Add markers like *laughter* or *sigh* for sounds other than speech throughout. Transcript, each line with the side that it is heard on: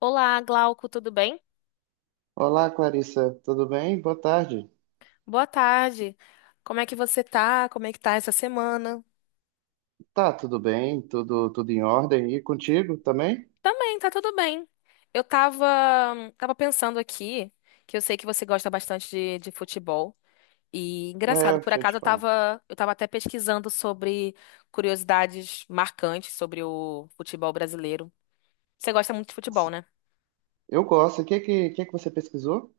left: Olá, Glauco, tudo bem?
right: Olá, Clarissa, tudo bem? Boa tarde.
left: Boa tarde. Como é que você tá? Como é que tá essa semana?
right: Tá, tudo bem, tudo em ordem. E contigo também?
left: Também, tá tudo bem. Eu tava, tava pensando aqui, que eu sei que você gosta bastante de futebol. E engraçado,
right: É,
left: por
right: deixa eu
left: acaso
right: te falar.
left: eu tava até pesquisando sobre curiosidades marcantes sobre o futebol brasileiro. Você gosta muito de futebol, né?
right: Eu gosto. O que que você pesquisou?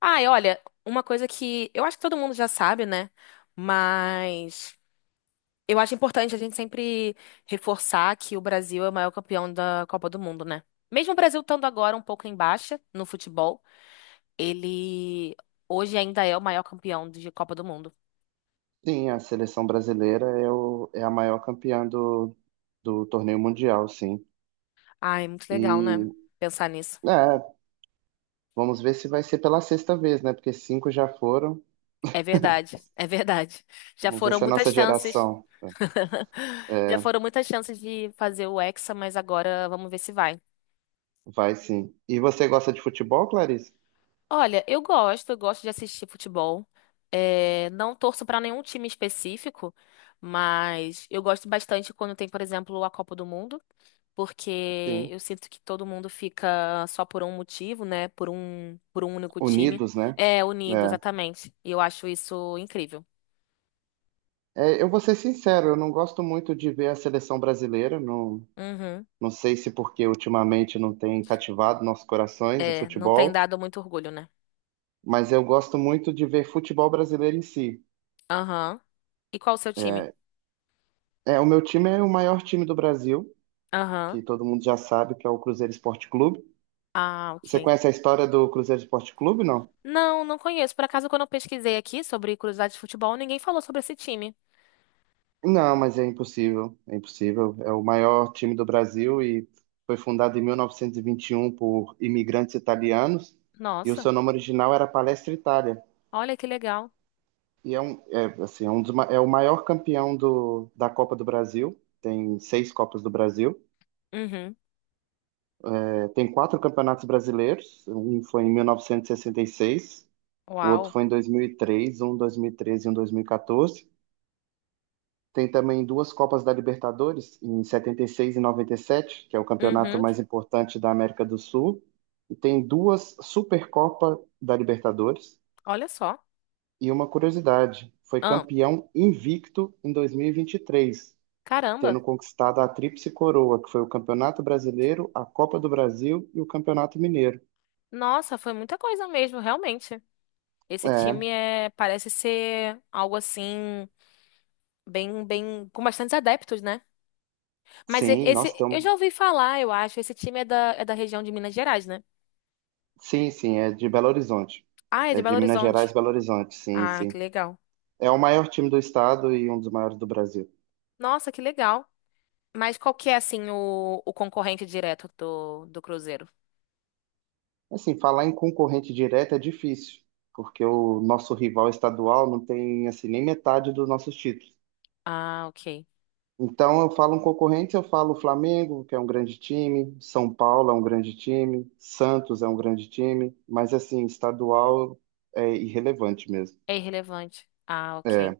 left: Ah, e olha, uma coisa que eu acho que todo mundo já sabe, né? Mas. Eu acho importante a gente sempre reforçar que o Brasil é o maior campeão da Copa do Mundo, né? Mesmo o Brasil estando agora um pouco em baixa no futebol, ele hoje ainda é o maior campeão de Copa do Mundo.
right: Sim, a seleção brasileira é a maior campeã do torneio mundial, sim.
left: Ai, muito legal, né?
right: E,
left: Pensar nisso.
right: é, vamos ver se vai ser pela sexta vez, né? Porque cinco já foram.
left: É verdade, é verdade. Já
right: Vamos ver
left: foram
right: se a
left: muitas
right: nossa
left: chances.
right: geração
left: *laughs* Já foram muitas chances de fazer o Hexa, mas agora vamos ver se vai.
right: vai, sim. E você gosta de futebol, Clarissa?
left: Olha, eu gosto de assistir futebol. É, não torço pra nenhum time específico, mas eu gosto bastante quando tem, por exemplo, a Copa do Mundo, porque
right: Sim.
left: eu sinto que todo mundo fica só por um motivo, né? Por um único time.
right: Unidos, né?
left: É,
right: É.
left: unido, exatamente. E eu acho isso incrível.
right: Eu vou ser sincero, eu não gosto muito de ver a seleção brasileira. Não,
left: Uhum.
right: não sei se porque ultimamente não tem cativado nossos corações o
left: É, não tem
right: futebol,
left: dado muito orgulho, né?
right: mas eu gosto muito de ver futebol brasileiro em si.
left: Aham. E qual o seu time?
right: É, o meu time é o maior time do Brasil,
left: Aham.
right: que todo mundo já sabe que é o Cruzeiro Esporte Clube.
left: Ah,
right: Você
left: ok.
right: conhece a história do Cruzeiro Esporte Clube, não?
left: Não, não conheço. Por acaso, quando eu pesquisei aqui sobre curiosidades de futebol, ninguém falou sobre esse time.
right: Não, mas é impossível, é impossível. É o maior time do Brasil e foi fundado em 1921 por imigrantes italianos, e o
left: Nossa,
right: seu nome original era Palestra Itália.
left: olha que legal.
right: E é o maior campeão da Copa do Brasil. Tem seis Copas do Brasil.
left: Uhum.
right: Tem quatro campeonatos brasileiros. Um foi em 1966, o outro
left: Uau.
right: foi em 2003, um em 2013 e um em 2014. Tem também duas Copas da Libertadores, em 76 e 97, que é o campeonato
left: Uhum.
right: mais importante da América do Sul. E tem duas Supercopa da Libertadores.
left: Olha só.
right: E uma curiosidade, foi
left: Ah,
right: campeão invicto em 2023,
left: caramba.
right: tendo conquistado a Tríplice Coroa, que foi o Campeonato Brasileiro, a Copa do Brasil e o Campeonato Mineiro.
left: Nossa, foi muita coisa mesmo, realmente. Esse
right: É,
left: time é parece ser algo assim bem bem com bastantes adeptos, né? Mas
right: sim, nós
left: esse eu
right: estamos.
left: já ouvi falar, eu acho, esse time é da região de Minas Gerais, né?
right: Sim, sim, é de Belo Horizonte.
left: Ah, é de
right: É
left: Belo
right: de Minas Gerais,
left: Horizonte.
right: Belo Horizonte, sim,
left: Ah,
right: sim.
left: que legal.
right: É o maior time do estado e um dos maiores do Brasil.
left: Nossa, que legal. Mas qual que é assim o concorrente direto do Cruzeiro?
right: Assim, falar em concorrente direto é difícil, porque o nosso rival estadual não tem assim nem metade dos nossos títulos.
left: Ah, ok.
right: Então, eu falo um concorrente, eu falo Flamengo, que é um grande time, São Paulo é um grande time, Santos é um grande time, mas, assim, estadual é irrelevante mesmo.
left: É irrelevante. Ah, ok.
right: É,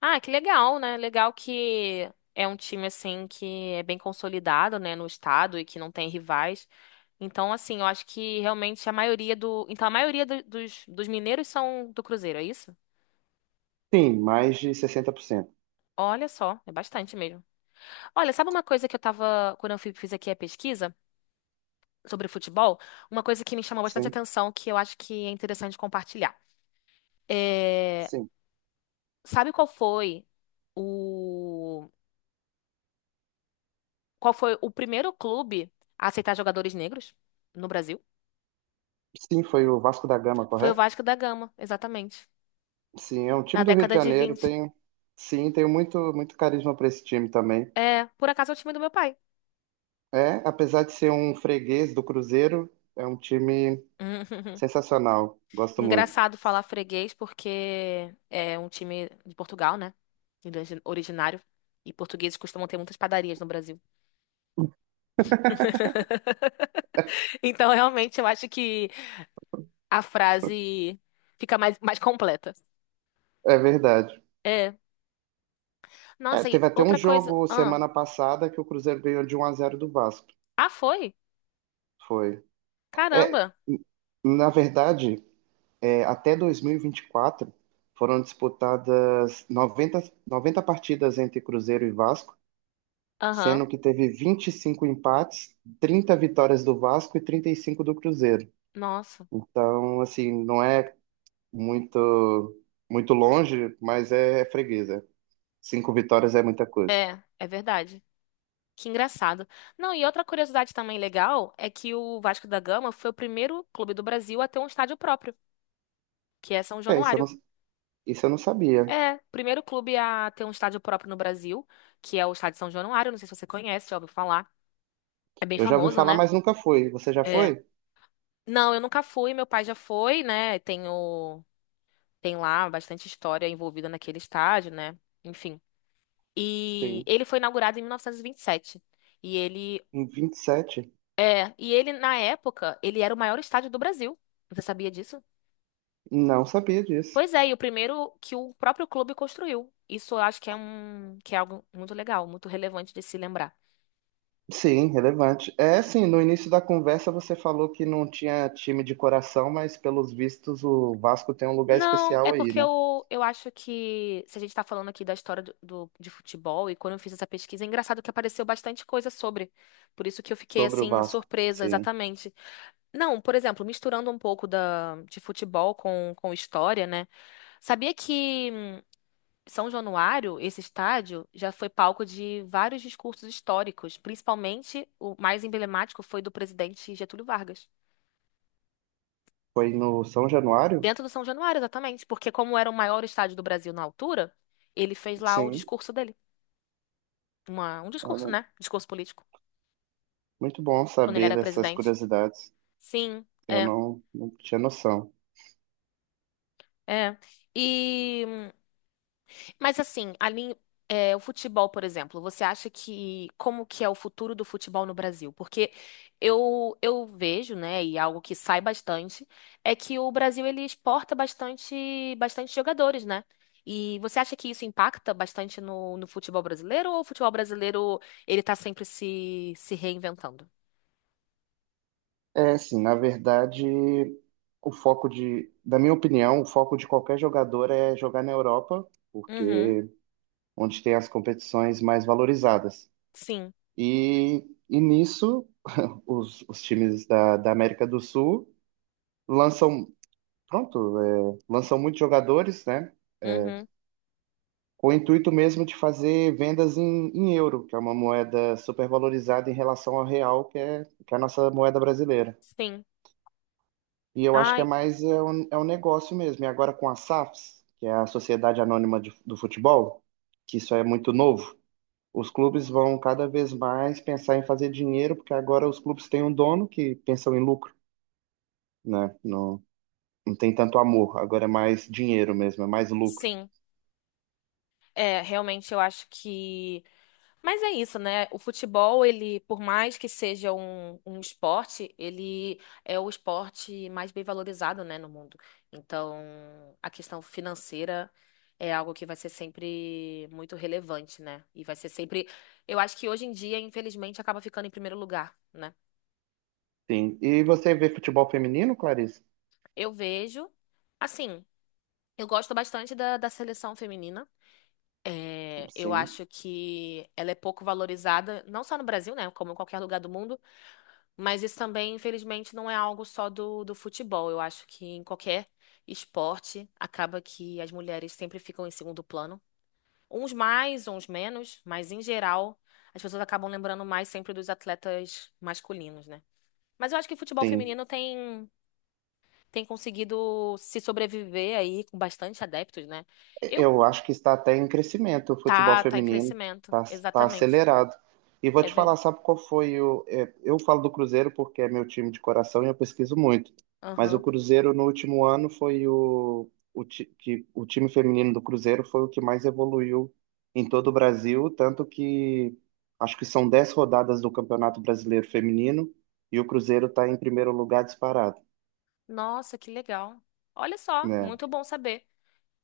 left: Ah, que legal, né? Legal que é um time assim que é bem consolidado, né, no estado e que não tem rivais. Então, assim, eu acho que realmente então a maioria dos mineiros são do Cruzeiro, é isso?
right: sim, mais de 60%.
left: Olha só, é bastante mesmo. Olha, sabe uma coisa que eu tava, quando eu fiz aqui a pesquisa sobre futebol, uma coisa que me chamou bastante
right: Sim,
left: atenção que eu acho que é interessante compartilhar. É,
right: sim.
left: sabe o qual foi o primeiro clube a aceitar jogadores negros no Brasil?
right: Sim, foi o Vasco da Gama,
left: Foi o
right: correto?
left: Vasco da Gama, exatamente.
right: Sim, é um
left: Na
right: time do Rio de
left: década de
right: Janeiro.
left: 20,
right: Sim, tenho muito, muito carisma para esse time também.
left: é, por acaso é o time do meu pai.
right: É, apesar de ser um freguês do Cruzeiro, é um time
left: *laughs*
right: sensacional. Gosto muito.
left: Engraçado falar freguês, porque é um time de Portugal, né? Originário. E portugueses costumam ter muitas padarias no Brasil. *laughs* Então, realmente, eu acho que a frase fica mais completa.
right: É verdade.
left: É.
right: É,
left: Nossa, e
right: teve até um
left: outra coisa.
right: jogo semana passada que o Cruzeiro ganhou de 1-0 do Vasco.
left: Ah, foi?
right: Foi.
left: Caramba.
right: N- Na verdade, até 2024 foram disputadas noventa partidas entre Cruzeiro e Vasco,
left: Aham.
right: sendo que teve 25 empates, 30 vitórias do Vasco e 35 do Cruzeiro.
left: Nossa.
right: Então, assim, não é muito muito longe, mas é freguesa. Cinco vitórias é muita coisa.
left: É, é verdade. Que engraçado. Não, e outra curiosidade também legal é que o Vasco da Gama foi o primeiro clube do Brasil a ter um estádio próprio, que é São
right: É, isso eu não,
left: Januário.
right: isso eu não sabia.
left: É, primeiro clube a ter um estádio próprio no Brasil, que é o Estádio São Januário. Não sei se você conhece, já ouviu falar. É bem
right: Eu já ouvi
left: famoso,
right: falar,
left: né?
right: mas nunca fui. Você já
left: É.
right: foi?
left: Não, eu nunca fui, meu pai já foi, né? Tenho, tem lá bastante história envolvida naquele estádio, né? Enfim. E
right: Sim.
left: ele foi inaugurado em 1927. E vinte e sete. E ele
right: Em 27.
left: É, e ele, na época, ele era o maior estádio do Brasil. Você sabia disso?
right: Não sabia disso.
left: Pois é, e o primeiro que o próprio clube construiu. Isso eu acho que é um, que é algo muito legal, muito relevante de se lembrar.
right: Sim, relevante. É assim, no início da conversa você falou que não tinha time de coração, mas pelos vistos o Vasco tem um lugar
left: Não,
right: especial
left: é
right: aí,
left: porque
right: né?
left: eu acho que se a gente tá falando aqui da história de futebol, e quando eu fiz essa pesquisa, é engraçado que apareceu bastante coisa sobre. Por isso que eu fiquei
right: Sobre o
left: assim,
right: Vasco.
left: surpresa,
right: Sim.
left: exatamente. Não, por exemplo, misturando um pouco de futebol com história, né? Sabia que São Januário, esse estádio, já foi palco de vários discursos históricos, principalmente o mais emblemático foi do presidente Getúlio Vargas.
right: Foi no São Januário?
left: Dentro do São Januário, exatamente, porque como era o maior estádio do Brasil na altura, ele fez lá o
right: Sim.
left: discurso dele. Um discurso,
right: Olha,
left: né? Discurso político,
right: muito bom
left: quando ele
right: saber
left: era
right: dessas
left: presidente.
right: curiosidades.
left: Sim,
right: Eu não tinha noção.
left: é. E Mas assim, ali, é, o futebol, por exemplo, você acha que como que é o futuro do futebol no Brasil? Porque eu vejo, né, e é algo que sai bastante, é que o Brasil ele exporta bastante, bastante jogadores, né? E você acha que isso impacta bastante no futebol brasileiro ou o futebol brasileiro ele tá sempre se reinventando?
right: É, assim, na verdade, da minha opinião, o foco de qualquer jogador é jogar na Europa,
left: Uhum,
right: porque onde tem as competições mais valorizadas.
left: sim,
right: E nisso, *laughs* os times da América do Sul lançam, lançam muitos jogadores, né?
left: uhum,
right: Com o intuito mesmo de fazer vendas em euro, que é uma moeda supervalorizada em relação ao real, que é a nossa moeda brasileira.
left: sim.
right: E eu acho que é
left: Ai,
right: mais é um negócio mesmo. E agora com a SAFs, que é a Sociedade Anônima do Futebol, que isso é muito novo, os clubes vão cada vez mais pensar em fazer dinheiro, porque agora os clubes têm um dono que pensam em lucro, né? Não, não tem tanto amor, agora é mais dinheiro mesmo, é mais lucro.
left: sim. É, realmente eu acho que Mas é isso, né? O futebol, ele, por mais que seja um esporte, ele é o esporte mais bem valorizado, né, no mundo. Então, a questão financeira é algo que vai ser sempre muito relevante, né? E vai ser sempre. Eu acho que hoje em dia, infelizmente, acaba ficando em primeiro lugar, né?
right: Sim. E você vê futebol feminino, Clarice?
left: Eu vejo, assim, eu gosto bastante da seleção feminina. É, eu
right: Sim.
left: acho que ela é pouco valorizada, não só no Brasil, né? Como em qualquer lugar do mundo. Mas isso também, infelizmente, não é algo só do futebol. Eu acho que em qualquer esporte acaba que as mulheres sempre ficam em segundo plano. Uns mais, uns menos, mas em geral as pessoas acabam lembrando mais sempre dos atletas masculinos, né? Mas eu acho que o futebol
right: Sim.
left: feminino tem conseguido se sobreviver aí com bastante adeptos, né? Eu
right: Eu acho que está até em crescimento o futebol
left: tá, tá em
right: feminino,
left: crescimento,
right: está tá
left: exatamente.
right: acelerado. E vou
left: É
right: te falar,
left: ver.
right: sabe qual foi o. é, eu falo do Cruzeiro porque é meu time de coração e eu pesquiso muito. Mas o
left: Aham.
right: Cruzeiro no último ano foi o, ti- que, o time feminino do Cruzeiro foi o que mais evoluiu em todo o Brasil, tanto que acho que são 10 rodadas do Campeonato Brasileiro Feminino e o Cruzeiro está em primeiro lugar disparado,
left: Nossa, que legal. Olha só,
right: né?
left: muito bom saber.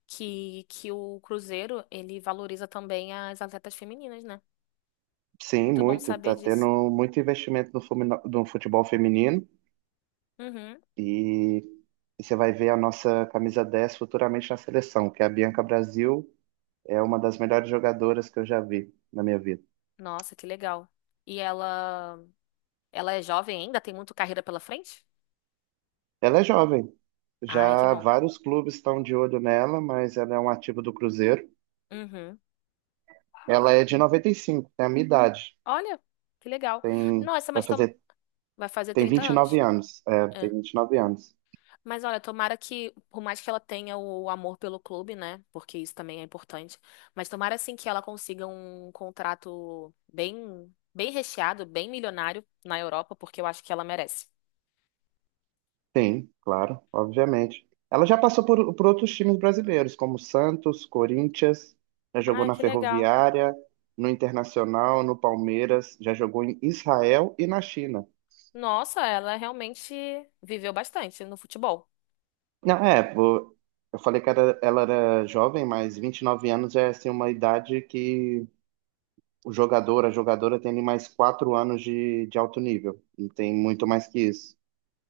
left: Que o Cruzeiro, ele valoriza também as atletas femininas, né?
right: Sim,
left: Muito bom
right: muito.
left: saber
right: Está
left: disso.
right: tendo muito investimento no futebol feminino.
left: Uhum.
right: E, e você vai ver a nossa camisa 10 futuramente na seleção, que é a Bianca Brasil, é uma das melhores jogadoras que eu já vi na minha vida.
left: Nossa, que legal. E ela é jovem ainda? Tem muito carreira pela frente?
right: Ela é jovem,
left: Ai, que
right: já
left: bom.
right: vários clubes estão de olho nela, mas ela é um ativo do Cruzeiro.
left: Uhum.
right: Ela é de 95, tem a minha idade.
left: Olha, que legal.
right: tem,
left: Nossa,
right: vai
left: mas tom-
right: fazer,
left: vai fazer
right: tem
left: 30
right: 29
left: anos.
right: anos. É, tem
left: É.
right: 29 anos.
left: Mas olha, tomara que, por mais que ela tenha o amor pelo clube, né? Porque isso também é importante. Mas tomara assim que ela consiga um contrato bem recheado, bem milionário na Europa, porque eu acho que ela merece.
right: Tem, claro, obviamente. Ela já passou por outros times brasileiros, como Santos, Corinthians, já jogou
left: Ai,
right: na
left: que legal.
right: Ferroviária, no Internacional, no Palmeiras, já jogou em Israel e na China.
left: Nossa, ela realmente viveu bastante no futebol.
right: Não, pô, eu falei que ela era jovem, mas 29 anos é assim uma idade que o jogador, a jogadora tem ali mais 4 anos de alto nível, não tem muito mais que isso.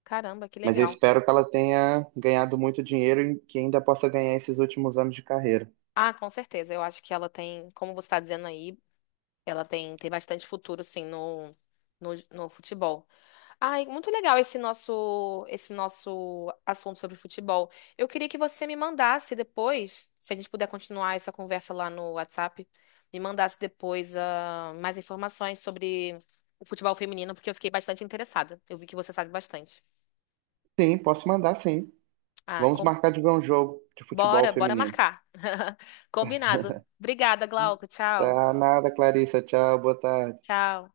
left: Caramba, que
right: Mas eu
left: legal.
right: espero que ela tenha ganhado muito dinheiro e que ainda possa ganhar esses últimos anos de carreira.
left: Ah, com certeza. Eu acho que como você está dizendo aí, tem bastante futuro, sim, no futebol. Ai, muito legal esse nosso assunto sobre futebol. Eu queria que você me mandasse depois, se a gente puder continuar essa conversa lá no WhatsApp, me mandasse depois, ah, mais informações sobre o futebol feminino, porque eu fiquei bastante interessada. Eu vi que você sabe bastante.
right: Sim, posso mandar, sim.
left: Ah,
right: Vamos marcar de ver um jogo de futebol
left: bora, bora
right: feminino.
left: marcar. *laughs* Combinado. Obrigada, Glauco. Tchau.
right: Tá nada, Clarissa. Tchau, boa tarde.
left: Tchau.